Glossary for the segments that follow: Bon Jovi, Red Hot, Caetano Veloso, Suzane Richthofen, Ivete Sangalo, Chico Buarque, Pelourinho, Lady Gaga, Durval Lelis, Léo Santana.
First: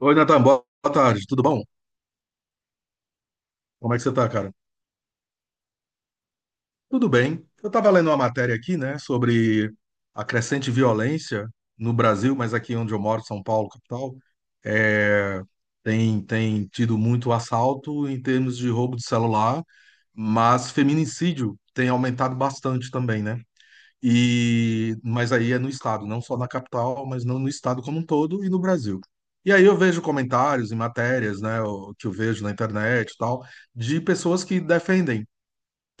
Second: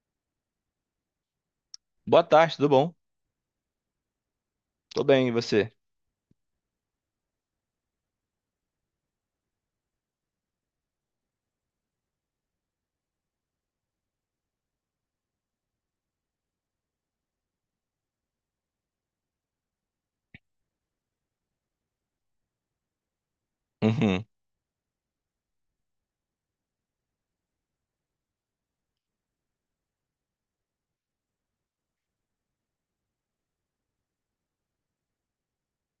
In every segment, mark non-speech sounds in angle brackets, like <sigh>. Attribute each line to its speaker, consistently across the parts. Speaker 1: Oi, Natan, boa tarde, tudo bom?
Speaker 2: Boa tarde, tudo bom?
Speaker 1: Como é que você tá, cara?
Speaker 2: Tô bem, e você?
Speaker 1: Tudo bem. Eu estava lendo uma matéria aqui, né, sobre a crescente violência no Brasil, mas aqui onde eu moro, São Paulo, capital, é, tem, tido muito assalto em termos de roubo de celular, mas feminicídio tem aumentado bastante também, né?
Speaker 2: Uhum,
Speaker 1: E, mas aí é no estado, não só na capital, mas não no estado como um todo e no Brasil. E aí eu vejo comentários e matérias, né, que eu vejo na internet e tal, de pessoas que defendem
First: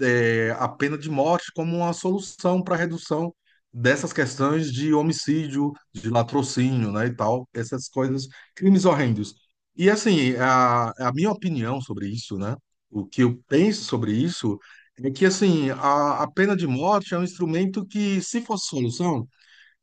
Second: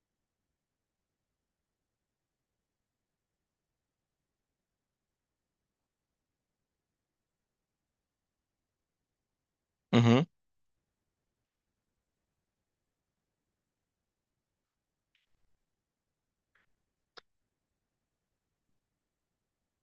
Speaker 1: a pena de morte como uma solução para a redução dessas questões de homicídio, de latrocínio, né, e tal, essas coisas, crimes horrendos. E
Speaker 2: uhum.
Speaker 1: assim, a minha opinião sobre isso, né, o que eu penso sobre isso é que assim, a pena de morte é um instrumento que, se fosse solução,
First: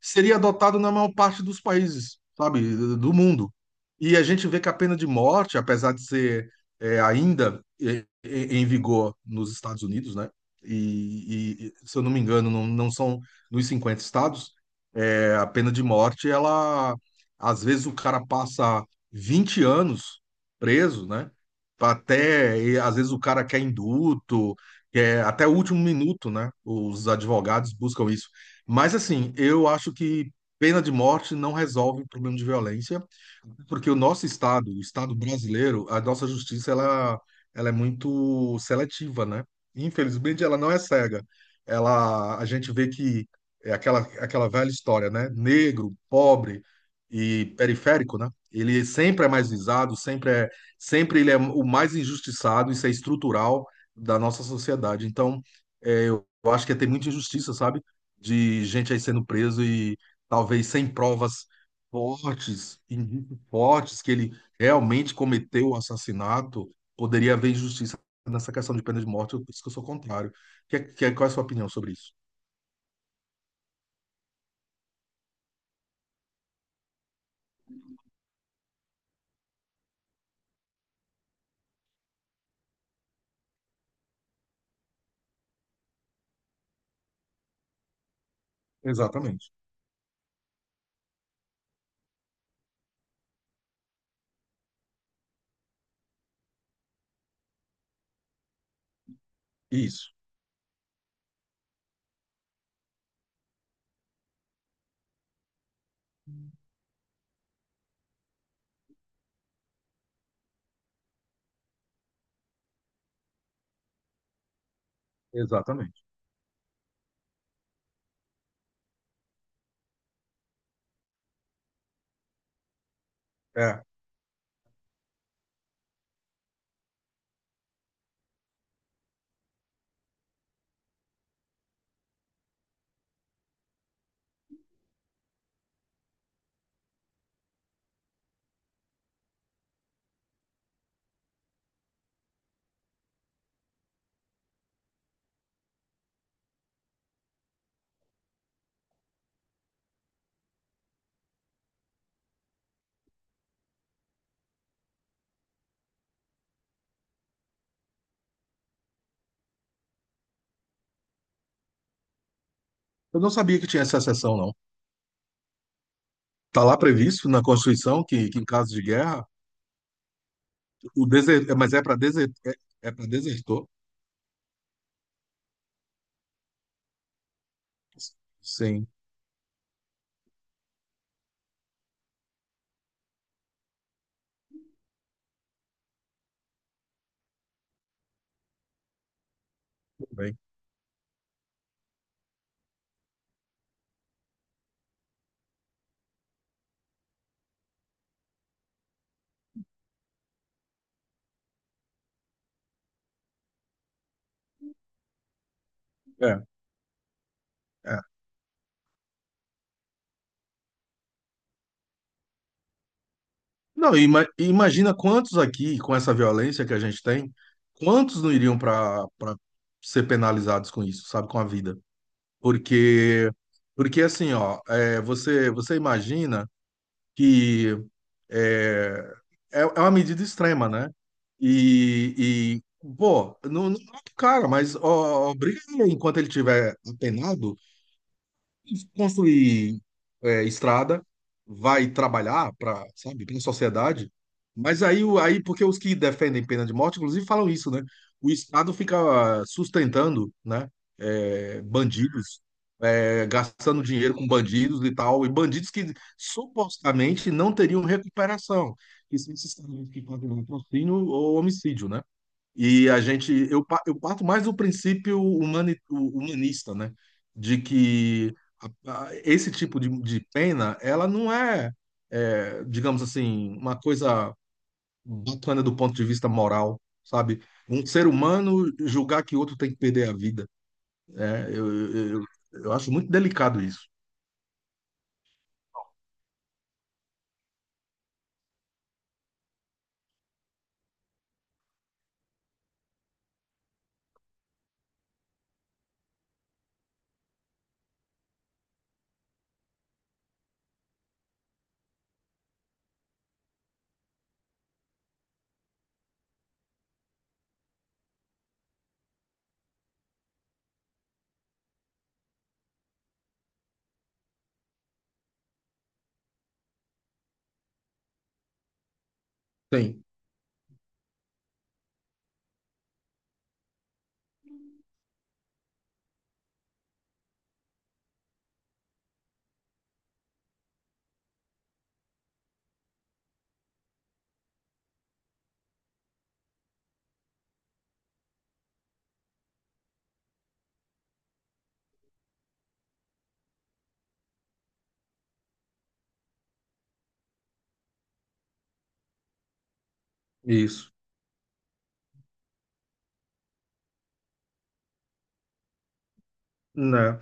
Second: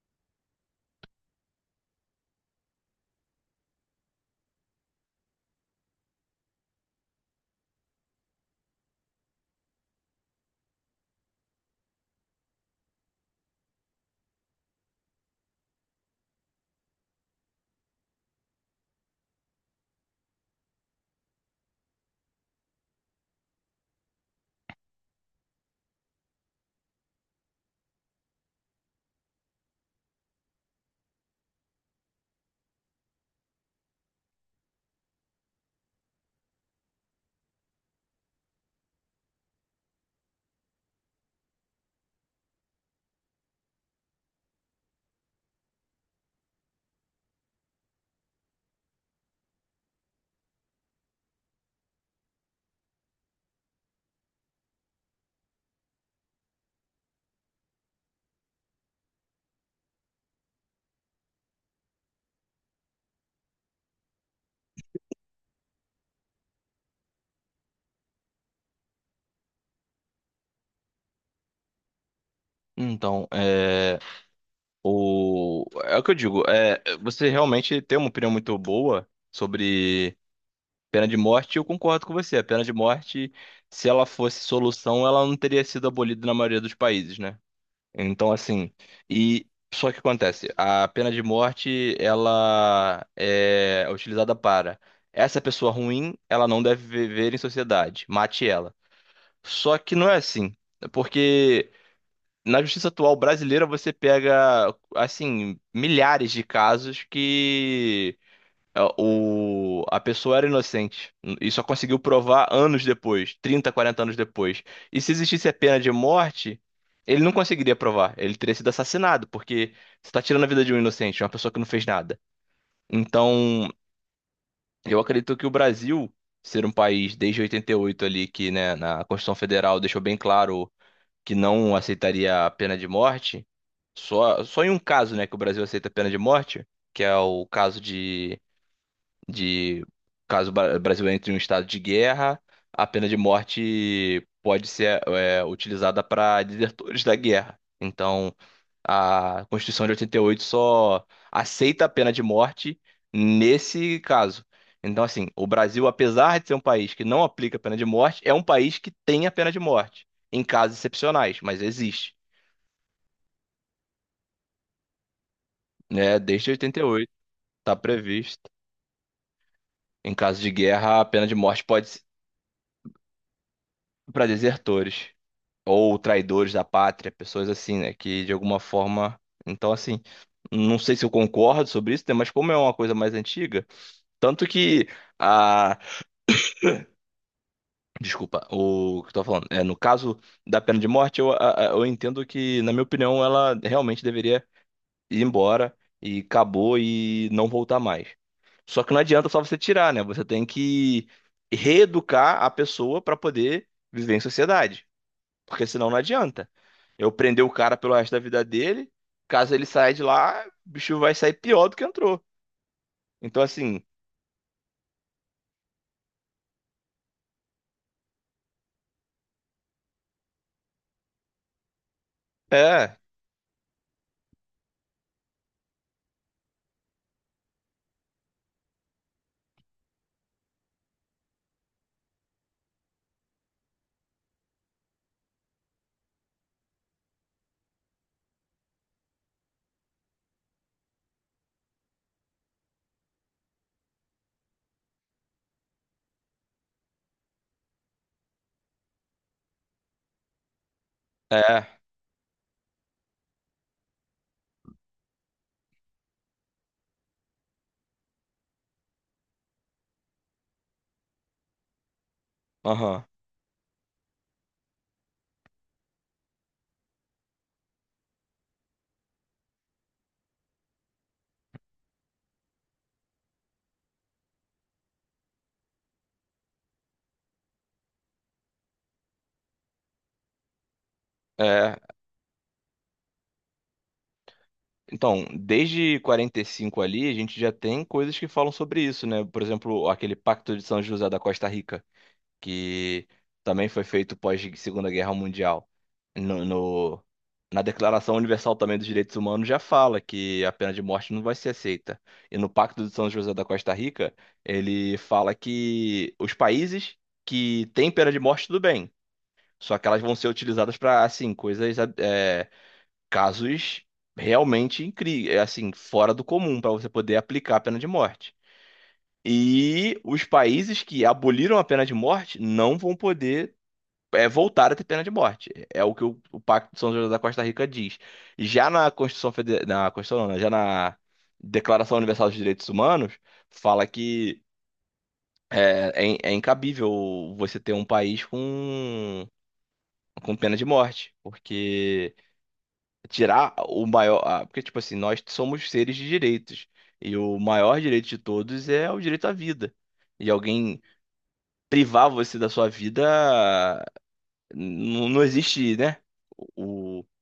Speaker 1: seria adotado na maior parte dos países, sabe, do mundo. E a gente vê que a pena de morte, apesar de ser ainda em vigor nos Estados Unidos, né? E, se eu não me engano, não, não são nos 50 estados, a pena de morte, ela às vezes o cara passa 20 anos preso, né? Até, e às vezes o cara quer indulto, quer até o último minuto, né? Os advogados buscam isso. Mas assim, eu acho que pena de morte não resolve o problema de violência. Porque o nosso estado, o estado brasileiro, a nossa justiça ela é muito seletiva, né? Infelizmente, ela não é cega. Ela, a gente vê que é aquela, aquela velha história, né? Negro, pobre e periférico, né? Ele sempre é mais visado, sempre é, sempre ele é o mais injustiçado, isso é estrutural da nossa sociedade. Então, eu acho que tem muita injustiça, sabe? De gente aí sendo preso e talvez sem provas fortes, indícios fortes que ele realmente cometeu o assassinato, poderia haver injustiça nessa questão de pena de morte, por isso que eu sou contrário. Qual é a sua opinião sobre isso?
Speaker 2: Então, o que eu digo, você realmente tem uma opinião muito boa sobre pena de morte, e eu concordo com você. A pena de morte, se ela fosse solução, ela não teria sido abolida na maioria dos países, né? Então, assim, e
Speaker 1: Exatamente.
Speaker 2: só que acontece, a pena de morte, ela é utilizada para essa pessoa ruim, ela não deve viver em sociedade, mate ela. Só que não
Speaker 1: Isso,
Speaker 2: é assim. É porque na justiça atual brasileira você pega, assim, milhares de casos que a pessoa era inocente e só conseguiu provar anos depois, 30 40 anos depois. E se existisse a pena de
Speaker 1: exatamente.
Speaker 2: morte, ele não conseguiria provar. Ele teria sido assassinado, porque você está tirando a vida de um inocente, uma pessoa que não fez nada. Então,
Speaker 1: É.
Speaker 2: eu acredito que o Brasil. Ser um país desde 88 ali que, né, na Constituição Federal deixou bem claro que não aceitaria a pena de morte, só em um caso, né, que o Brasil aceita a pena de morte, que é o caso de de caso o Brasil entre em um estado de guerra, a pena de morte pode ser utilizada para desertores da guerra. Então, a Constituição de 88 só aceita a pena de morte nesse caso. Então, assim, o Brasil, apesar de ser um país que não aplica a pena de morte, é um país que tem a pena de morte, em casos excepcionais, mas existe,
Speaker 1: Eu não sabia que tinha essa exceção, não.
Speaker 2: né? Desde
Speaker 1: Está lá
Speaker 2: 88
Speaker 1: previsto na
Speaker 2: está
Speaker 1: Constituição que em
Speaker 2: previsto.
Speaker 1: caso de guerra,
Speaker 2: Em caso de guerra, a
Speaker 1: o
Speaker 2: pena de
Speaker 1: deser...
Speaker 2: morte
Speaker 1: mas é
Speaker 2: pode
Speaker 1: para
Speaker 2: ser
Speaker 1: deser... é, é para desertor.
Speaker 2: para desertores. Ou traidores da pátria, pessoas assim, né? Que de alguma
Speaker 1: Sim,
Speaker 2: forma. Então, assim, não sei se eu concordo sobre isso, né? Mas como é uma coisa mais antiga, tanto que a. Desculpa, o que eu tô falando. É, no
Speaker 1: tudo
Speaker 2: caso
Speaker 1: bem.
Speaker 2: da pena de morte, eu entendo que, na minha opinião, ela realmente deveria ir embora e acabou e não voltar mais. Só que não adianta só você tirar, né? Você tem que reeducar a pessoa para poder viver em sociedade. Porque senão não
Speaker 1: É,
Speaker 2: adianta. Eu prender o cara pelo
Speaker 1: é.
Speaker 2: resto da vida dele, caso ele saia de lá, o bicho vai sair pior do que entrou. Então, assim,
Speaker 1: Não, imagina quantos aqui, com essa violência que a gente tem, quantos não iriam para ser penalizados com isso, sabe, com a vida?
Speaker 2: é,
Speaker 1: Porque porque assim, ó, é, você imagina que é, é uma medida extrema, né? E, e pô, não, não mata o cara, mas ó, obriga ele enquanto ele tiver apenado construir estrada, vai trabalhar para, sabe, para a sociedade. Mas aí, aí, porque os que defendem pena de morte, inclusive, falam isso, né? O Estado fica sustentando, né,
Speaker 2: é,
Speaker 1: bandidos, gastando dinheiro com bandidos e tal, e bandidos que supostamente não teriam recuperação, que são esses caras que pagam patrocínio ou homicídio, né? E a
Speaker 2: aham,
Speaker 1: gente, eu, eu parto mais do princípio humanista, né? De que esse tipo de pena, ela não é, é, digamos assim, uma coisa bacana do ponto de vista moral, sabe? Um ser humano julgar que outro tem que perder a vida. Né? eu,
Speaker 2: é.
Speaker 1: eu, eu eu acho muito delicado isso.
Speaker 2: Então, desde 45 ali, a gente já tem coisas que falam sobre isso, né? Por exemplo, aquele Pacto de São José da Costa Rica. Que também foi feito pós Segunda Guerra Mundial. No, no- Na Declaração Universal também dos Direitos Humanos já fala que a pena de morte não vai ser aceita. E no Pacto de São José da Costa Rica, ele fala que os países que têm pena de morte, tudo bem. Só que elas vão ser utilizadas para, assim, coisas, casos realmente incríveis, assim, fora do comum para você poder aplicar a pena de morte. E
Speaker 1: Tem,
Speaker 2: os países que aboliram a pena de morte não vão poder voltar a ter pena de morte. É o que o Pacto de São José da Costa Rica diz. Já na Constituição Federal, na Constituição, não, né? Já na Declaração Universal dos Direitos Humanos, fala que incabível você ter um país com pena de morte, porque tirar o maior, porque tipo assim, nós somos seres de direitos e o maior direito de todos é o direito à vida. E alguém
Speaker 1: isso.
Speaker 2: privar você da sua vida, não existe, né?
Speaker 1: Né?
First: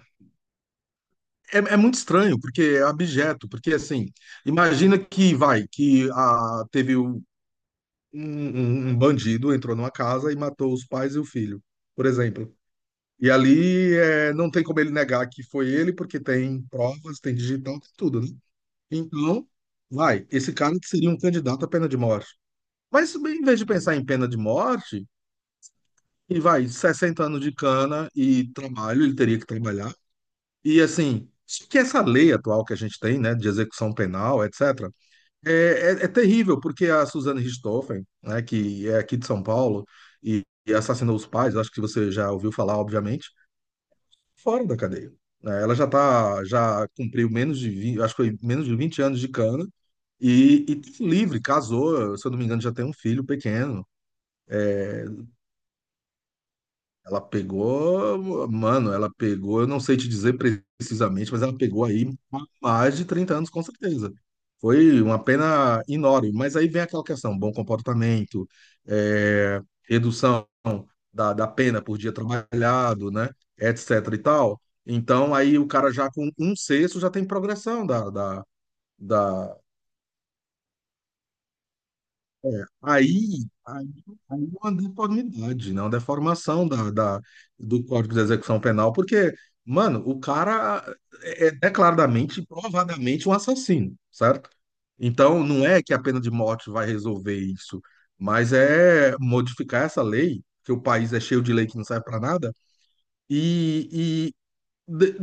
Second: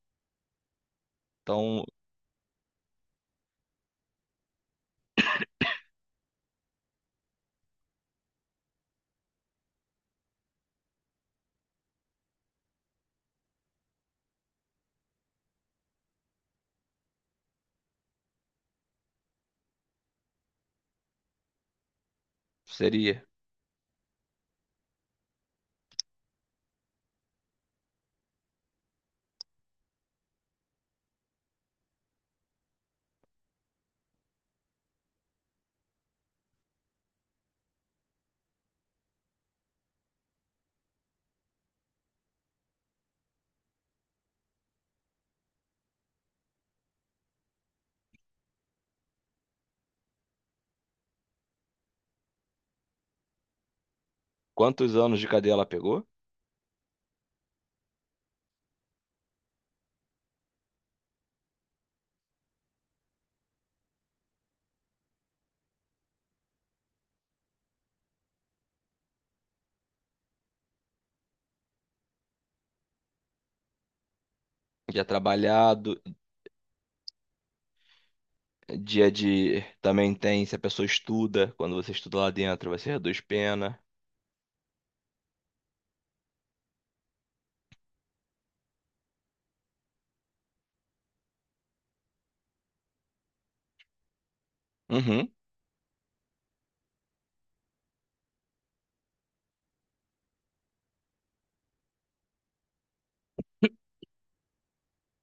Speaker 1: É, é
Speaker 2: Então,
Speaker 1: muito estranho, porque é abjeto, porque assim, imagina que vai, que a, teve um, um bandido entrou numa casa e matou os pais e o filho, por exemplo. E ali é, não tem como ele negar que foi ele, porque tem provas, tem digital, tem tudo, né? Então, vai, esse cara que seria um candidato à pena de morte. Mas
Speaker 2: seria
Speaker 1: em vez de pensar em pena de morte, e vai, 60 anos de cana e trabalho, ele teria que trabalhar. E assim, só que essa lei atual que a gente tem, né, de execução penal, etc., é, é terrível, porque a Suzane Richthofen, né, que é aqui de São Paulo e assassinou os pais, acho que você já ouviu falar, obviamente, fora da cadeia. Né? Ela já tá, já cumpriu menos de 20, acho que foi menos de 20 anos de cana e livre, casou, se eu não me engano, já tem um filho pequeno.
Speaker 2: quantos anos de cadeia ela pegou?
Speaker 1: Ela pegou, mano, ela pegou, eu não sei te dizer precisamente, mas ela pegou aí mais de 30 anos, com certeza. Foi uma pena enorme. Mas aí vem aquela questão: bom comportamento, redução da pena por dia trabalhado, né? Etc e tal.
Speaker 2: Dia
Speaker 1: Então aí o cara
Speaker 2: trabalhado,
Speaker 1: já com um sexto já tem progressão
Speaker 2: dia
Speaker 1: da,
Speaker 2: de. Também tem, se a pessoa estuda, quando você estuda lá
Speaker 1: é,
Speaker 2: dentro, você reduz pena.
Speaker 1: Aí, aí é uma deformidade, né? Uma deformação do Código de Execução Penal, porque, mano, o cara é declaradamente, provadamente um assassino, certo?
Speaker 2: Uhum.
Speaker 1: Então, não é que a pena de morte vai resolver isso, mas é modificar essa lei, que o país é cheio de lei que não serve para nada, e de-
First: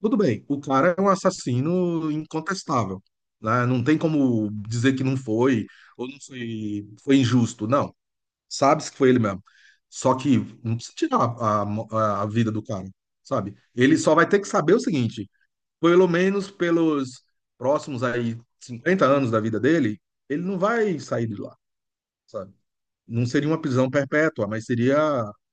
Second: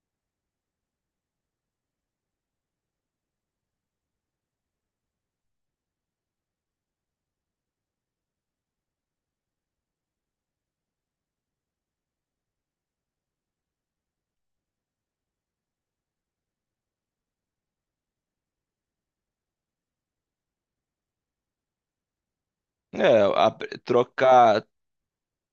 Speaker 1: tudo bem, o cara é um assassino incontestável, né? Não tem como dizer que não foi, ou não foi, foi injusto, não. Sabe-se que foi ele mesmo. Só que não precisa tirar a vida do cara, sabe? Ele só vai ter que saber o seguinte, pelo menos pelos próximos aí 50 anos da vida dele, ele não vai sair de lá, sabe?
Speaker 2: É,
Speaker 1: Não seria
Speaker 2: a-
Speaker 1: uma prisão perpétua,
Speaker 2: trocar,
Speaker 1: mas seria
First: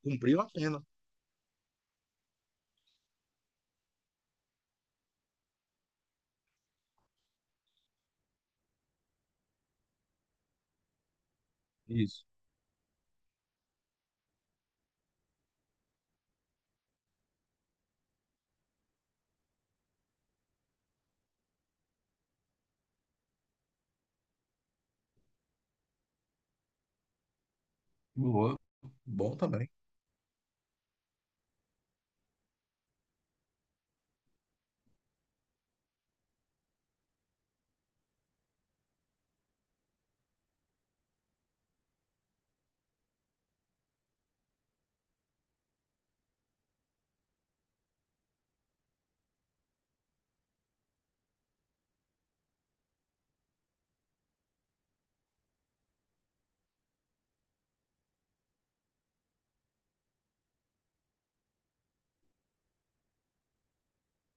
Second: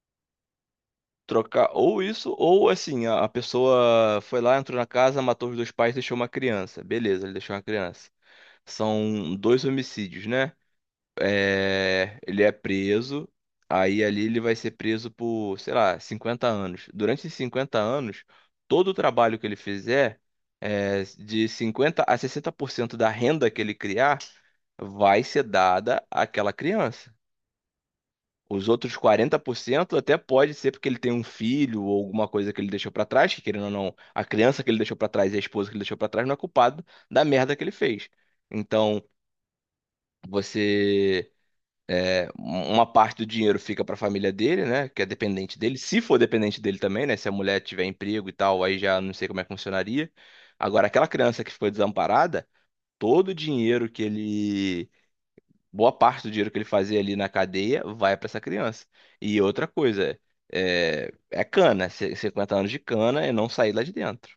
Speaker 1: cumprir uma pena.
Speaker 2: trocar ou isso, ou assim, a pessoa foi lá, entrou na casa, matou os dois pais, deixou uma criança. Beleza, ele deixou uma criança. São dois homicídios, né? É,
Speaker 1: Isso.
Speaker 2: ele é preso, aí ali ele vai ser preso por, sei lá, 50 anos. Durante esses 50 anos, todo o trabalho que ele fizer, de 50% a 60% da renda que ele criar, vai ser dada àquela criança.
Speaker 1: Boa.
Speaker 2: Os outros
Speaker 1: Bom
Speaker 2: quarenta por
Speaker 1: também.
Speaker 2: cento até pode ser porque ele tem um filho ou alguma coisa que ele deixou pra trás, que querendo ou não, a criança que ele deixou pra trás e a esposa que ele deixou pra trás não é culpado da merda que ele fez. Então, você uma parte do dinheiro fica para a família dele, né? Que é dependente dele. Se for dependente dele também, né? Se a mulher tiver emprego e tal, aí já não sei como é que funcionaria. Agora, aquela criança que ficou desamparada, todo o dinheiro que ele. Boa parte do dinheiro que ele fazia ali na cadeia vai para essa criança. E outra coisa, 50 anos de cana e não sair lá de dentro.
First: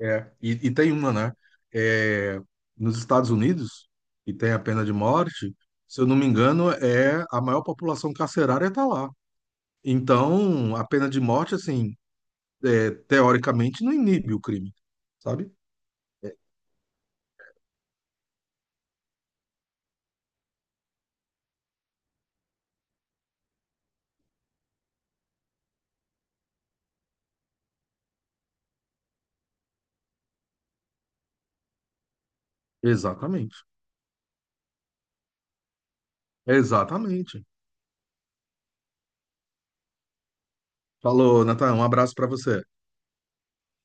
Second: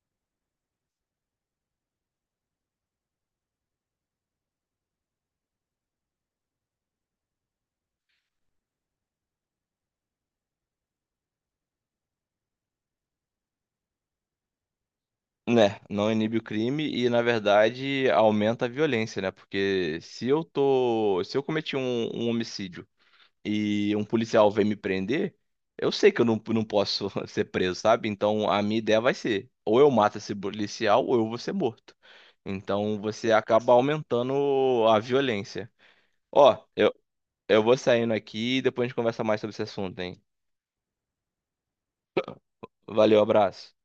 Speaker 1: É, e tem uma, né? É, nos Estados Unidos, que tem a pena de morte, se eu não me engano, é a maior população carcerária está lá. Então, a pena de morte, assim, teoricamente, não inibe o crime, sabe?
Speaker 2: Né, não inibe o crime e, na verdade, aumenta a violência, né? Porque se eu cometi um homicídio e um policial vem me prender, eu sei que eu não posso <laughs> ser preso, sabe? Então a minha ideia vai ser: ou eu mato esse policial, ou eu vou ser morto. Então você
Speaker 1: Exatamente.
Speaker 2: acaba aumentando a violência. Ó, eu,
Speaker 1: Exatamente.
Speaker 2: eu vou saindo aqui e depois a gente conversa mais sobre esse assunto, hein?
Speaker 1: Falou, Natan, um abraço para você.
Speaker 2: Valeu, abraço.